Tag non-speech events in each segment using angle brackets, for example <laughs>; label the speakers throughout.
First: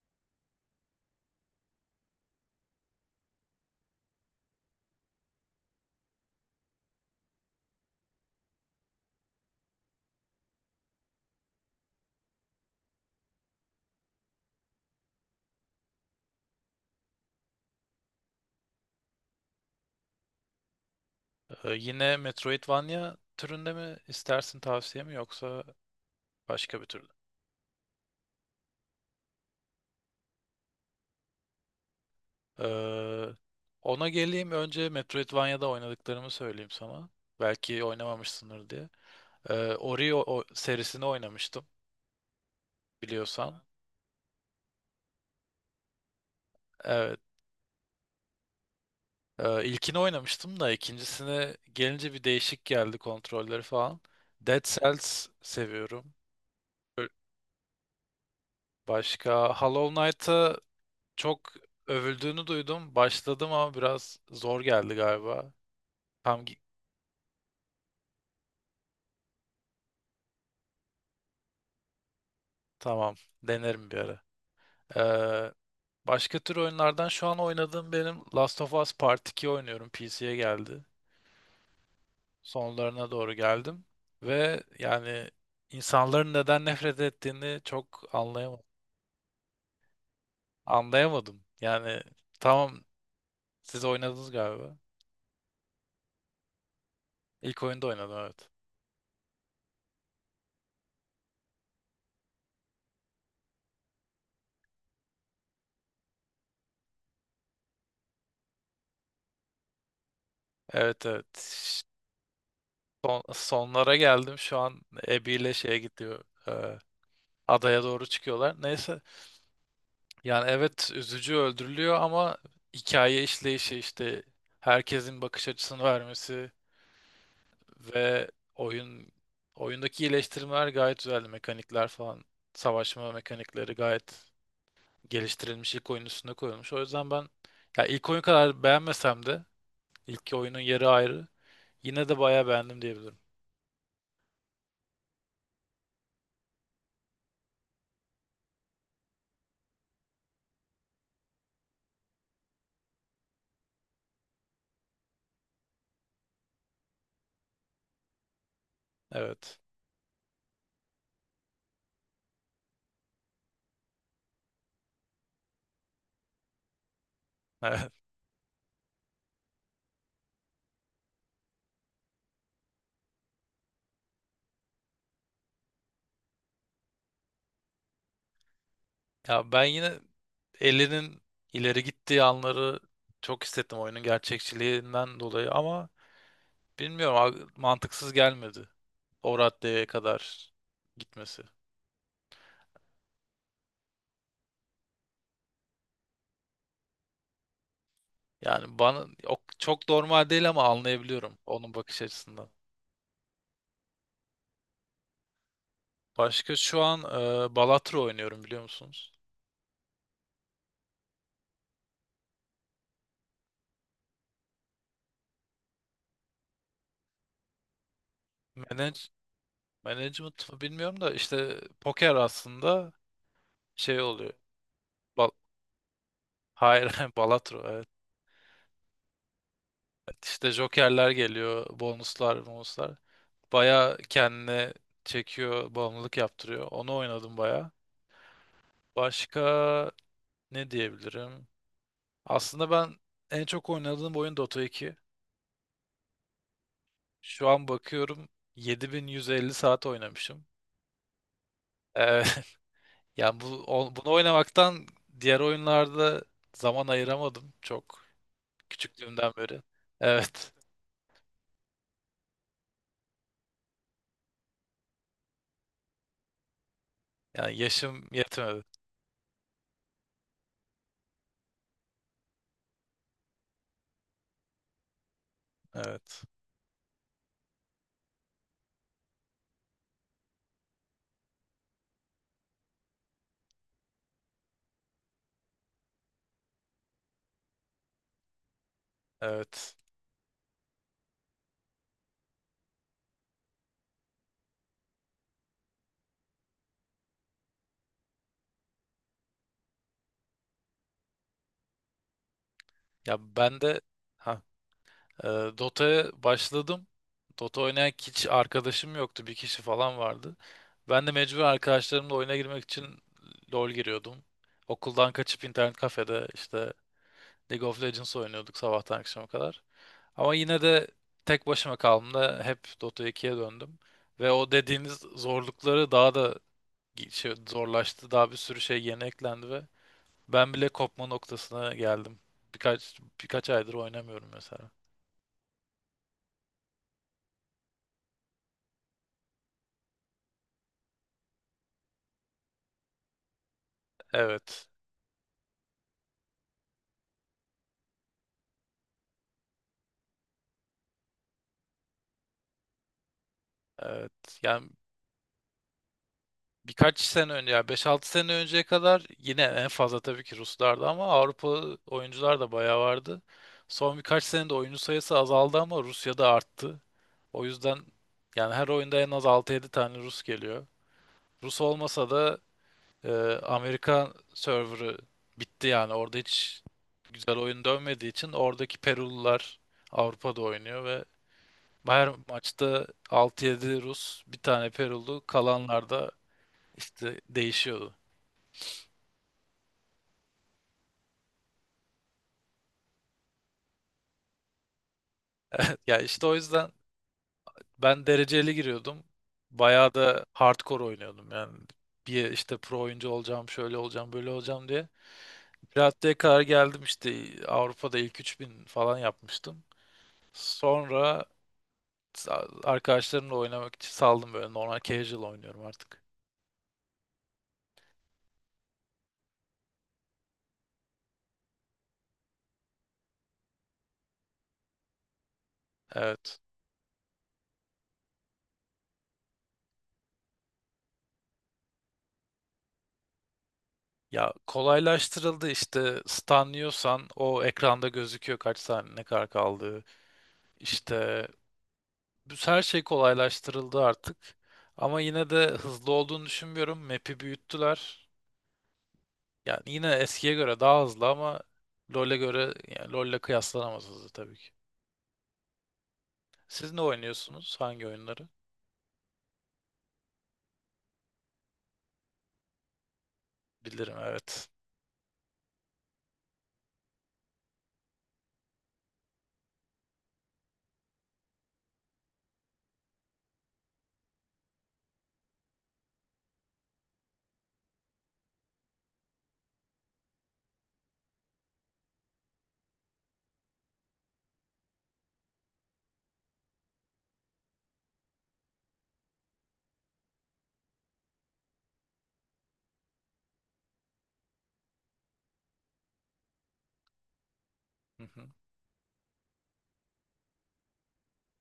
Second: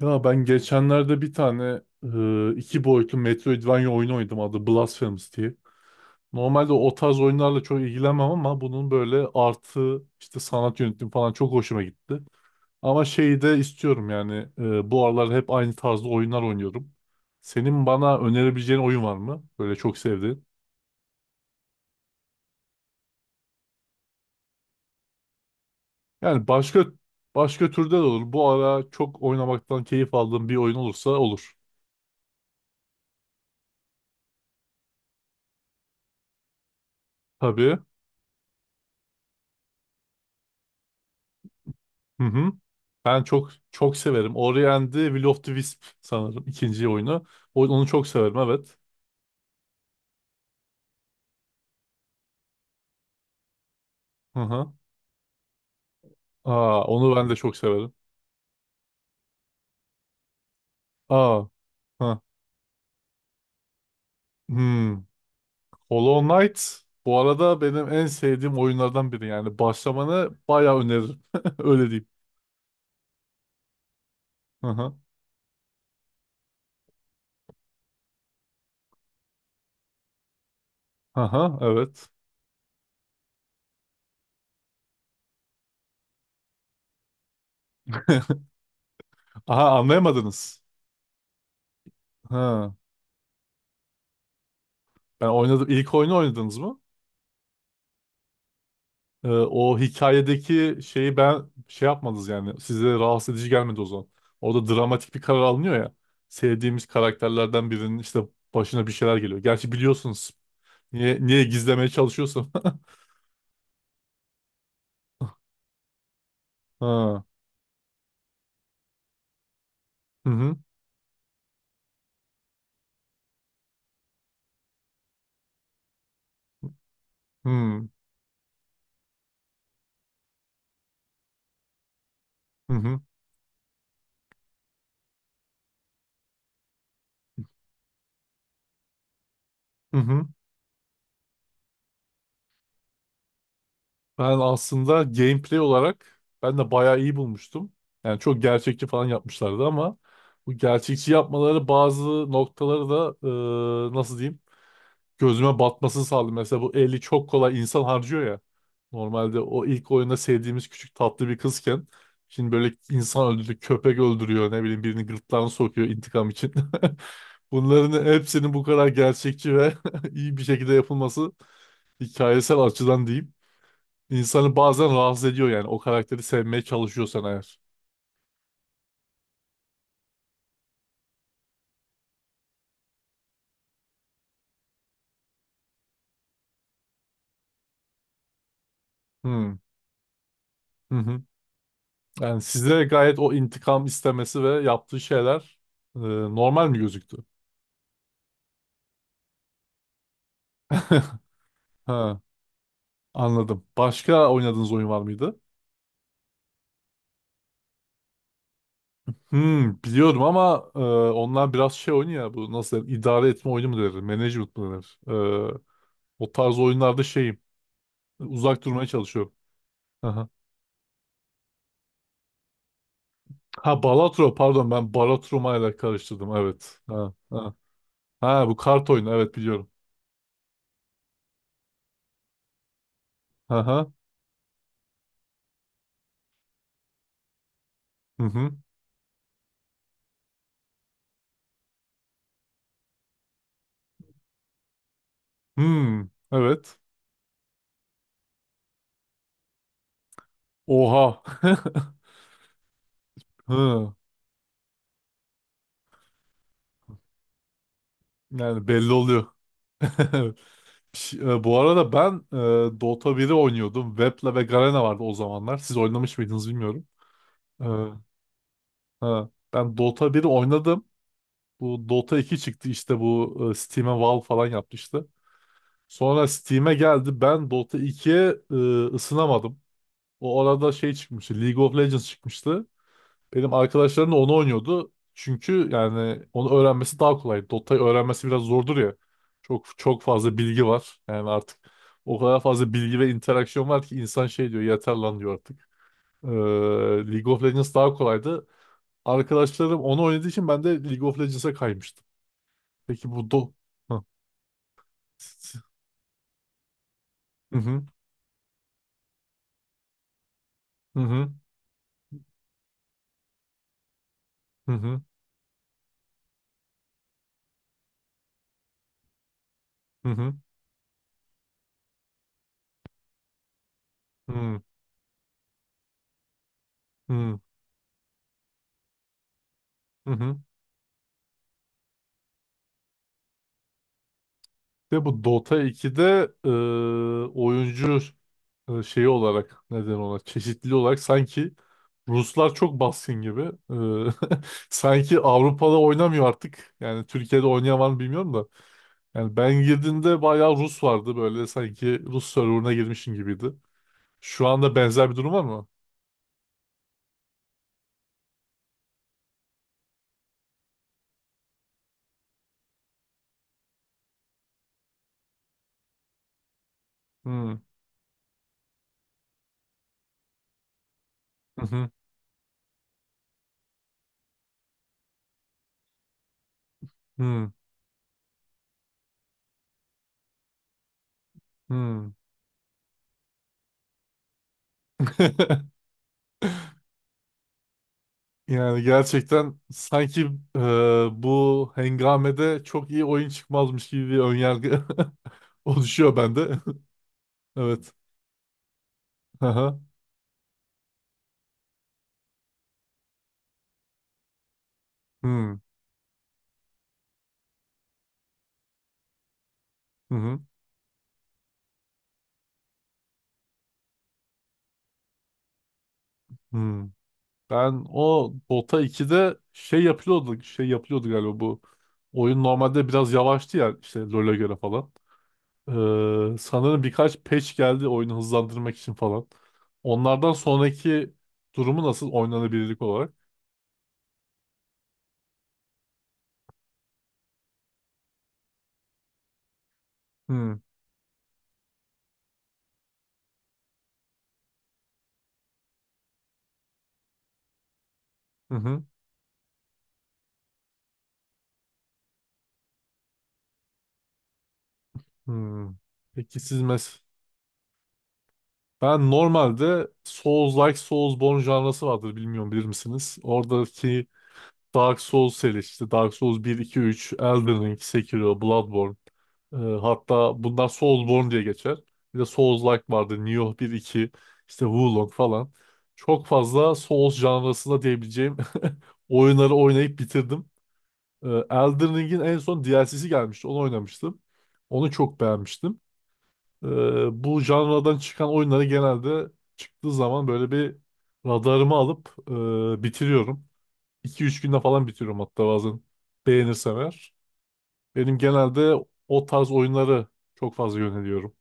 Speaker 1: Ya ben geçenlerde bir tane iki boyutlu Metroidvania oyunu oynadım adı Blasphemous diye. Normalde o tarz oyunlarla çok ilgilenmem ama bunun böyle artı işte sanat yönetimi falan çok hoşuma gitti. Ama şeyi de istiyorum yani bu aralar hep aynı tarzda oyunlar oynuyorum. Senin bana önerebileceğin oyun var mı? Böyle çok sevdiğin.
Speaker 2: Yine Metroidvania türünde mi istersin tavsiye mi yoksa
Speaker 1: Yani
Speaker 2: başka
Speaker 1: başka
Speaker 2: bir türlü?
Speaker 1: başka türde de olur. Bu ara çok oynamaktan keyif aldığım bir oyun olursa olur.
Speaker 2: Ee, Ona geleyim önce Metroidvania'da oynadıklarımı söyleyeyim sana.
Speaker 1: Tabii.
Speaker 2: Belki oynamamışsındır diye. Ori o serisini oynamıştım
Speaker 1: Hı hı. Ben çok
Speaker 2: biliyorsan.
Speaker 1: çok severim. Ori and the Will of the Wisp sanırım ikinci
Speaker 2: Evet.
Speaker 1: oyunu. Onu çok severim, evet.
Speaker 2: İlkini oynamıştım da ikincisine gelince bir değişik geldi kontrolleri falan.
Speaker 1: Hı
Speaker 2: Dead
Speaker 1: hı.
Speaker 2: Cells seviyorum.
Speaker 1: Aa,
Speaker 2: Ö-
Speaker 1: onu ben de çok severim.
Speaker 2: Başka Hollow Knight'a çok
Speaker 1: Aa, hı.
Speaker 2: övüldüğünü duydum. Başladım ama biraz zor
Speaker 1: Hmm.
Speaker 2: geldi galiba.
Speaker 1: Hollow
Speaker 2: Tam,
Speaker 1: Knight bu arada benim en sevdiğim oyunlardan biri yani. Başlamanı bayağı öneririm. <laughs> Öyle diyeyim.
Speaker 2: tamam. Denerim bir ara.
Speaker 1: Hı hı.
Speaker 2: Ee, Başka tür oyunlardan şu an oynadığım benim Last of Us Part 2 oynuyorum. PC'ye geldi.
Speaker 1: Hı, evet.
Speaker 2: Sonlarına doğru geldim. Ve yani insanların neden nefret ettiğini çok anlayamadım.
Speaker 1: Aha, anlayamadınız.
Speaker 2: Anlayamadım. Yani
Speaker 1: Hı.
Speaker 2: tamam, siz oynadınız galiba.
Speaker 1: Ben oynadım. İlk oyunu oynadınız mı?
Speaker 2: İlk oyunda oynadım, evet.
Speaker 1: O hikayedeki şeyi ben şey yapmadınız yani. Size rahatsız edici gelmedi o zaman. Orada dramatik bir karar alınıyor ya. Sevdiğimiz karakterlerden birinin işte başına bir şeyler geliyor. Gerçi biliyorsunuz.
Speaker 2: Evet,
Speaker 1: Niye
Speaker 2: evet.
Speaker 1: gizlemeye çalışıyorsun? <laughs>
Speaker 2: Sonlara geldim. Şu an Abby ile şeye gidiyor.
Speaker 1: Ha.
Speaker 2: Adaya doğru çıkıyorlar. Neyse,
Speaker 1: Hı
Speaker 2: yani
Speaker 1: hı.
Speaker 2: evet, üzücü, öldürülüyor ama hikaye işleyişi, işte herkesin bakış açısını vermesi
Speaker 1: Hı hı.
Speaker 2: ve oyundaki iyileştirmeler gayet güzeldi. Mekanikler falan, savaşma mekanikleri gayet geliştirilmiş, ilk oyunun üstüne koyulmuş. O yüzden ben, ya ilk oyun kadar beğenmesem de
Speaker 1: Hı hı.
Speaker 2: ilk oyunun yeri ayrı. Yine de bayağı beğendim diyebilirim.
Speaker 1: Ben aslında gameplay olarak ben de bayağı iyi bulmuştum. Yani çok gerçekçi falan yapmışlardı ama bu gerçekçi yapmaları bazı noktaları da nasıl diyeyim? Gözüme batmasını sağladı. Mesela bu eli çok kolay insan harcıyor ya. Normalde
Speaker 2: Evet.
Speaker 1: o ilk oyunda sevdiğimiz küçük tatlı bir kızken şimdi böyle insan öldürdü, köpek öldürüyor, ne bileyim birini gırtlağına sokuyor intikam için. <laughs>
Speaker 2: <laughs> Evet.
Speaker 1: Bunların hepsinin bu kadar gerçekçi ve <laughs> iyi bir şekilde yapılması hikayesel açıdan diyeyim. İnsanı bazen rahatsız ediyor yani o karakteri sevmeye çalışıyorsan eğer.
Speaker 2: Ya ben yine Ellie'nin ileri gittiği anları çok hissettim oyunun gerçekçiliğinden dolayı ama bilmiyorum abi, mantıksız gelmedi. O
Speaker 1: Hmm.
Speaker 2: raddeye kadar
Speaker 1: Hı hı.
Speaker 2: gitmesi.
Speaker 1: Yani size gayet o intikam istemesi ve yaptığı şeyler normal mi gözüktü?
Speaker 2: Yani bana o çok normal değil ama
Speaker 1: <laughs>
Speaker 2: anlayabiliyorum onun bakış
Speaker 1: Ha.
Speaker 2: açısından.
Speaker 1: Anladım. Başka oynadığınız oyun var mıydı?
Speaker 2: Başka şu an Balatro oynuyorum, biliyor musunuz?
Speaker 1: Hmm, biliyorum ama onlar biraz şey oyunu ya, bu nasıl denir? İdare etme oyunu mu denir? Management mı denir? E, o tarz oyunlarda şeyim. Uzak durmaya
Speaker 2: Manage,
Speaker 1: çalışıyorum. Aha.
Speaker 2: Management mı bilmiyorum da işte poker aslında
Speaker 1: Ha,
Speaker 2: şey oluyor.
Speaker 1: Balatro, pardon, ben
Speaker 2: Bal-
Speaker 1: Balatroma ile karıştırdım, evet.
Speaker 2: Hayır,
Speaker 1: Ha,
Speaker 2: <laughs>
Speaker 1: ha.
Speaker 2: Balatro, evet.
Speaker 1: Ha, bu kart oyunu, evet biliyorum.
Speaker 2: İşte jokerler geliyor, bonuslar, bonuslar.
Speaker 1: Aha.
Speaker 2: Baya kendine çekiyor, bağımlılık yaptırıyor. Onu oynadım baya.
Speaker 1: Hı hı.
Speaker 2: Başka ne diyebilirim? Aslında ben en çok oynadığım oyun Dota 2.
Speaker 1: Hmm, evet.
Speaker 2: Şu an bakıyorum, 7.150 saat oynamışım.
Speaker 1: Oha. <laughs>
Speaker 2: Ee, <laughs> Yani bu
Speaker 1: Hı.
Speaker 2: o- bunu oynamaktan diğer oyunlarda zaman ayıramadım çok,
Speaker 1: Yani belli oluyor.
Speaker 2: küçüklüğümden beri.
Speaker 1: <laughs>
Speaker 2: Evet.
Speaker 1: Bu arada ben Dota biri oynuyordum. Vepla ve Garena vardı o zamanlar. Siz oynamış mıydınız bilmiyorum.
Speaker 2: Yani
Speaker 1: E,
Speaker 2: yaşım yetmedi.
Speaker 1: ha, ben Dota biri oynadım. Bu Dota iki çıktı işte, bu Steam'e Valve falan yapmıştı.
Speaker 2: Evet.
Speaker 1: Sonra Steam'e geldi. Ben Dota ikiye ısınamadım. O arada şey çıkmıştı. League of Legends çıkmıştı. Benim arkadaşlarım da onu oynuyordu. Çünkü yani onu öğrenmesi daha kolay. Dota'yı öğrenmesi biraz zordur ya. Çok
Speaker 2: Evet.
Speaker 1: çok fazla bilgi var. Yani artık o kadar fazla bilgi ve interaksiyon var ki insan şey diyor, yeter lan diyor artık. Ee, League of Legends daha kolaydı. Arkadaşlarım onu oynadığı için ben de League of Legends'a kaymıştım. Peki
Speaker 2: Ya
Speaker 1: bu do...
Speaker 2: ben de.
Speaker 1: Hı
Speaker 2: <laughs> Ee, Dota'ya başladım. Dota
Speaker 1: hı
Speaker 2: oynayan hiç arkadaşım yoktu. Bir kişi falan vardı.
Speaker 1: hı
Speaker 2: Ben de
Speaker 1: hı
Speaker 2: mecbur arkadaşlarımla oyuna girmek için LoL giriyordum.
Speaker 1: hı hı
Speaker 2: Okuldan kaçıp internet kafede işte League of Legends oynuyorduk sabahtan akşama kadar.
Speaker 1: hı
Speaker 2: Ama yine de tek başıma kaldığımda hep Dota 2'ye döndüm. Ve o
Speaker 1: hı
Speaker 2: dediğiniz zorlukları daha da
Speaker 1: hı hı.
Speaker 2: zorlaştı. Daha bir sürü şey yeni eklendi ve
Speaker 1: Hı.
Speaker 2: ben bile kopma noktasına geldim. Birkaç aydır oynamıyorum mesela.
Speaker 1: Ve bu Dota 2'de oyuncu şeyi olarak neden ona çeşitli olarak sanki Ruslar çok baskın gibi. E,
Speaker 2: Evet.
Speaker 1: <laughs> Sanki Avrupa'da oynamıyor artık. Yani Türkiye'de oynayan var mı bilmiyorum da. Yani ben girdiğimde bayağı Rus vardı, böyle sanki Rus serverına girmişim gibiydi.
Speaker 2: Evet,
Speaker 1: Şu
Speaker 2: yani
Speaker 1: anda benzer bir durum var mı?
Speaker 2: birkaç sene önce, ya 5-6 sene önceye kadar yine en fazla tabii ki Ruslardı ama Avrupa oyuncular da bayağı vardı. Son birkaç senede oyuncu sayısı azaldı ama Rusya'da arttı. O
Speaker 1: Hmm.
Speaker 2: yüzden yani her oyunda en az 6-7 tane Rus geliyor. Rus
Speaker 1: Hı hı.
Speaker 2: olmasa da e, Amerikan serverı bitti, yani orada hiç güzel
Speaker 1: Hmm.
Speaker 2: oyun dönmediği için oradaki Perulular Avrupa'da oynuyor ve
Speaker 1: Hmm.
Speaker 2: her maçta 6-7 Rus, bir tane Perulu, kalanlar
Speaker 1: <laughs>
Speaker 2: da İşte değişiyordu.
Speaker 1: Yani gerçekten sanki e, bu hengamede çok iyi oyun çıkmazmış gibi bir önyargı <laughs>
Speaker 2: <laughs> Ya
Speaker 1: oluşuyor
Speaker 2: işte o
Speaker 1: bende. <laughs>
Speaker 2: yüzden
Speaker 1: Evet.
Speaker 2: ben dereceli giriyordum.
Speaker 1: Aha.
Speaker 2: Bayağı da hardcore oynuyordum yani. Bir işte pro oyuncu olacağım, şöyle olacağım, böyle olacağım diye.
Speaker 1: Hmm.
Speaker 2: Pirate'ye kadar geldim, işte Avrupa'da ilk 3.000 falan yapmıştım.
Speaker 1: Hı hı.
Speaker 2: Sonra arkadaşlarımla oynamak için saldım, böyle normal casual oynuyorum artık.
Speaker 1: Hı. Ben o Dota 2'de şey yapılıyordu, şey yapılıyordu galiba bu. Oyun normalde biraz yavaştı ya işte LoL'e göre falan. Ee,
Speaker 2: Evet.
Speaker 1: sanırım birkaç patch geldi oyunu hızlandırmak için falan. Onlardan sonraki durumu nasıl oynanabilirlik olarak?
Speaker 2: Ya kolaylaştırıldı, işte stunlıyorsan o ekranda gözüküyor kaç saniye ne kadar kaldığı.
Speaker 1: Hı
Speaker 2: İşte bu her şey kolaylaştırıldı artık. Ama yine de hızlı olduğunu düşünmüyorum. Map'i büyüttüler.
Speaker 1: hı hı.
Speaker 2: Yani yine eskiye göre daha hızlı ama LoL'e göre, yani LoL'le kıyaslanamaz, hızlı tabii ki.
Speaker 1: Hı. Peki siz
Speaker 2: Siz ne
Speaker 1: mes
Speaker 2: oynuyorsunuz? Hangi oyunları?
Speaker 1: ben normalde Souls-like, Soulsborne janrası vardır, bilmiyorum, bilir misiniz?
Speaker 2: Bilirim,
Speaker 1: Oradaki
Speaker 2: evet.
Speaker 1: Dark Souls serisi işte, Dark Souls bir 2 üç, Elden Ring, Sekiro, Bloodborne. Hatta bunlar Soulsborne diye geçer. Bir de Souls-like vardı. Nioh bir iki. İşte Wulong falan. Çok fazla Souls janrasında diyebileceğim <laughs> oyunları oynayıp bitirdim. Elden Ring'in en son DLC'si gelmişti. Onu oynamıştım. Onu çok beğenmiştim. Ee, bu janradan çıkan oyunları genelde çıktığı zaman böyle bir radarımı alıp bitiriyorum. 2 üç günde falan bitiriyorum hatta bazen, beğenirsem eğer.
Speaker 2: Hı
Speaker 1: Benim
Speaker 2: hı.
Speaker 1: genelde o tarz oyunları çok fazla yöneliyorum.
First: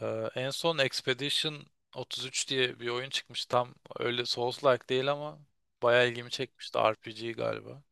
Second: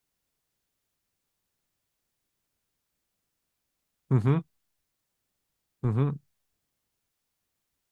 Speaker 2: En son Expedition 33 diye bir oyun çıkmış. Tam
Speaker 1: Hı
Speaker 2: öyle
Speaker 1: hı.
Speaker 2: Souls-like değil ama
Speaker 1: Hı
Speaker 2: bayağı
Speaker 1: hı.
Speaker 2: ilgimi çekmişti. RPG galiba.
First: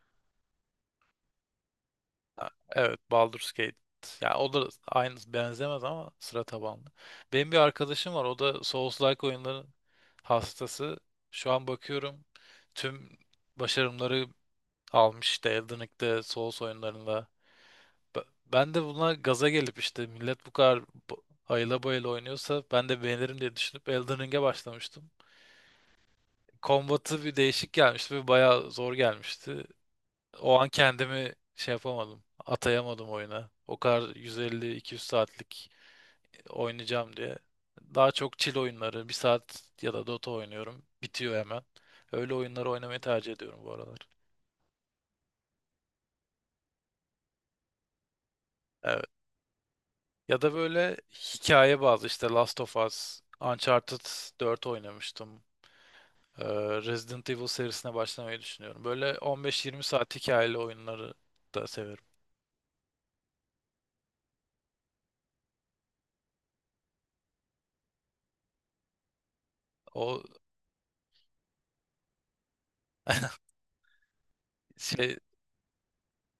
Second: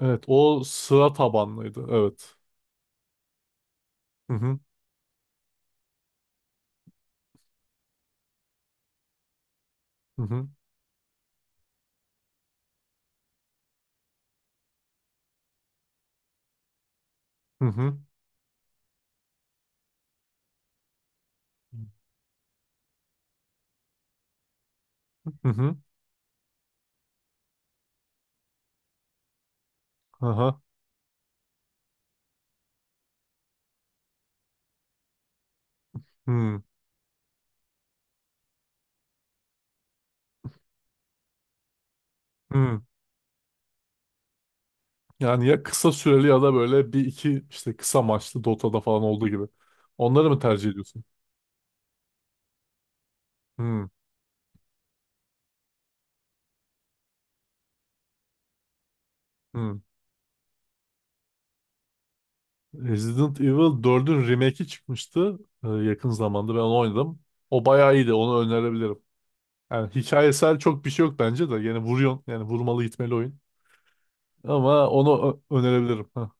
Speaker 1: Evet, o sıra tabanlıydı. Evet.
Speaker 2: Evet, Baldur's Gate.
Speaker 1: Hı
Speaker 2: Ya o
Speaker 1: hı.
Speaker 2: da aynı, benzemez ama sıra tabanlı. Benim bir arkadaşım var. O da Souls-like oyunların
Speaker 1: Hı hı.
Speaker 2: hastası. Şu an bakıyorum, tüm başarımları almış işte Elden Ring'de, Souls oyunlarında.
Speaker 1: Hı hı.
Speaker 2: Ben de buna gaza gelip işte millet bu kadar bu- ayıla bayıla oynuyorsa ben de beğenirim diye düşünüp Elden Ring'e başlamıştım.
Speaker 1: Hı hı.
Speaker 2: Kombatı bir değişik gelmişti ve bayağı zor gelmişti.
Speaker 1: Aha.
Speaker 2: O an kendimi şey yapamadım, atayamadım oyuna. O kadar 150-200 saatlik
Speaker 1: Hı.
Speaker 2: oynayacağım diye. Daha çok chill oyunları, bir saat ya da Dota oynuyorum. Bitiyor hemen. Öyle oyunları
Speaker 1: Hı.
Speaker 2: oynamayı tercih ediyorum bu aralar.
Speaker 1: Yani ya kısa süreli ya da böyle bir iki işte kısa maçlı Dota'da falan
Speaker 2: Evet.
Speaker 1: olduğu gibi. Onları mı
Speaker 2: Ya da
Speaker 1: tercih
Speaker 2: böyle
Speaker 1: ediyorsun?
Speaker 2: hikaye bazı, işte Last of Us,
Speaker 1: Hı.
Speaker 2: Uncharted 4 oynamıştım. Ee, Resident Evil serisine başlamayı düşünüyorum. Böyle
Speaker 1: Hı.
Speaker 2: 15-20 saat hikayeli oyunları da severim.
Speaker 1: Resident Evil dördün remake'i çıkmıştı, yakın zamanda ben onu oynadım. O bayağı iyiydi. Onu önerebilirim. Yani
Speaker 2: O
Speaker 1: hikayesel çok bir şey yok bence de. Yani vuruyorsun. Yani vurmalı gitmeli oyun. Ama
Speaker 2: şey,
Speaker 1: onu önerebilirim. Ha.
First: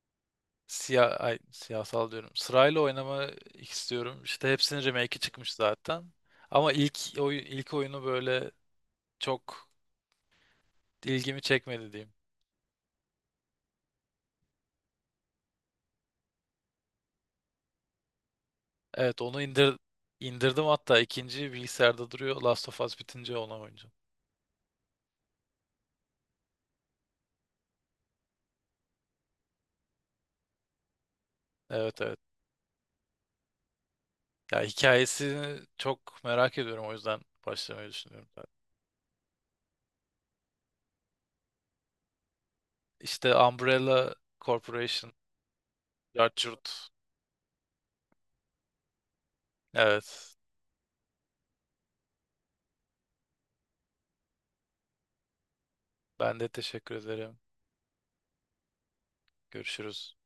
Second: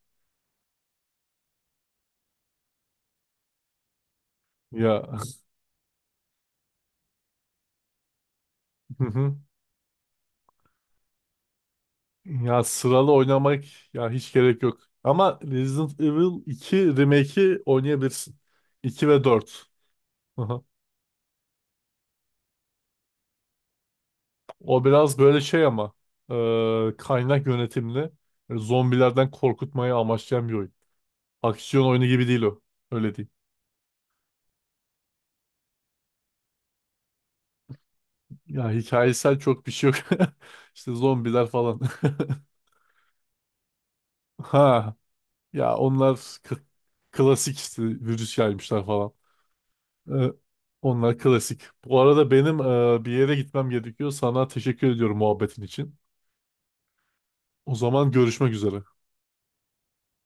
Speaker 2: Siyasal diyorum. Sırayla oynamak istiyorum. İşte hepsinin
Speaker 1: Ya.
Speaker 2: remake'i
Speaker 1: <laughs>
Speaker 2: çıkmış zaten. Ama ilk oyunu böyle
Speaker 1: Hı hı.
Speaker 2: çok ilgimi çekmedi diyeyim.
Speaker 1: Ya sıralı oynamak ya hiç gerek yok. Ama Resident Evil 2 remake'i oynayabilirsin. İki
Speaker 2: Evet,
Speaker 1: ve
Speaker 2: onu
Speaker 1: dört.
Speaker 2: indir
Speaker 1: Hı hı.
Speaker 2: indirdim hatta, ikinci bilgisayarda duruyor. Last of Us bitince ona oynayacağım.
Speaker 1: O biraz böyle şey ama kaynak yönetimli. Böyle zombilerden korkutmayı amaçlayan bir oyun. Aksiyon
Speaker 2: Evet,
Speaker 1: oyunu
Speaker 2: evet.
Speaker 1: gibi değil o. Öyle değil.
Speaker 2: Ya hikayesini çok merak ediyorum, o yüzden başlamayı düşünüyorum zaten.
Speaker 1: Ya hikayesel çok bir şey yok. <laughs> İşte zombiler falan. <laughs>
Speaker 2: İşte Umbrella
Speaker 1: Ha,
Speaker 2: Corporation,
Speaker 1: ya onlar
Speaker 2: Judge.
Speaker 1: klasik işte, virüs yaymışlar falan. Ee,
Speaker 2: Evet.
Speaker 1: Onlar klasik. Bu arada benim bir yere gitmem gerekiyor. Sana teşekkür ediyorum muhabbetin için.
Speaker 2: Ben de teşekkür ederim.
Speaker 1: O zaman görüşmek üzere.
Speaker 2: Görüşürüz.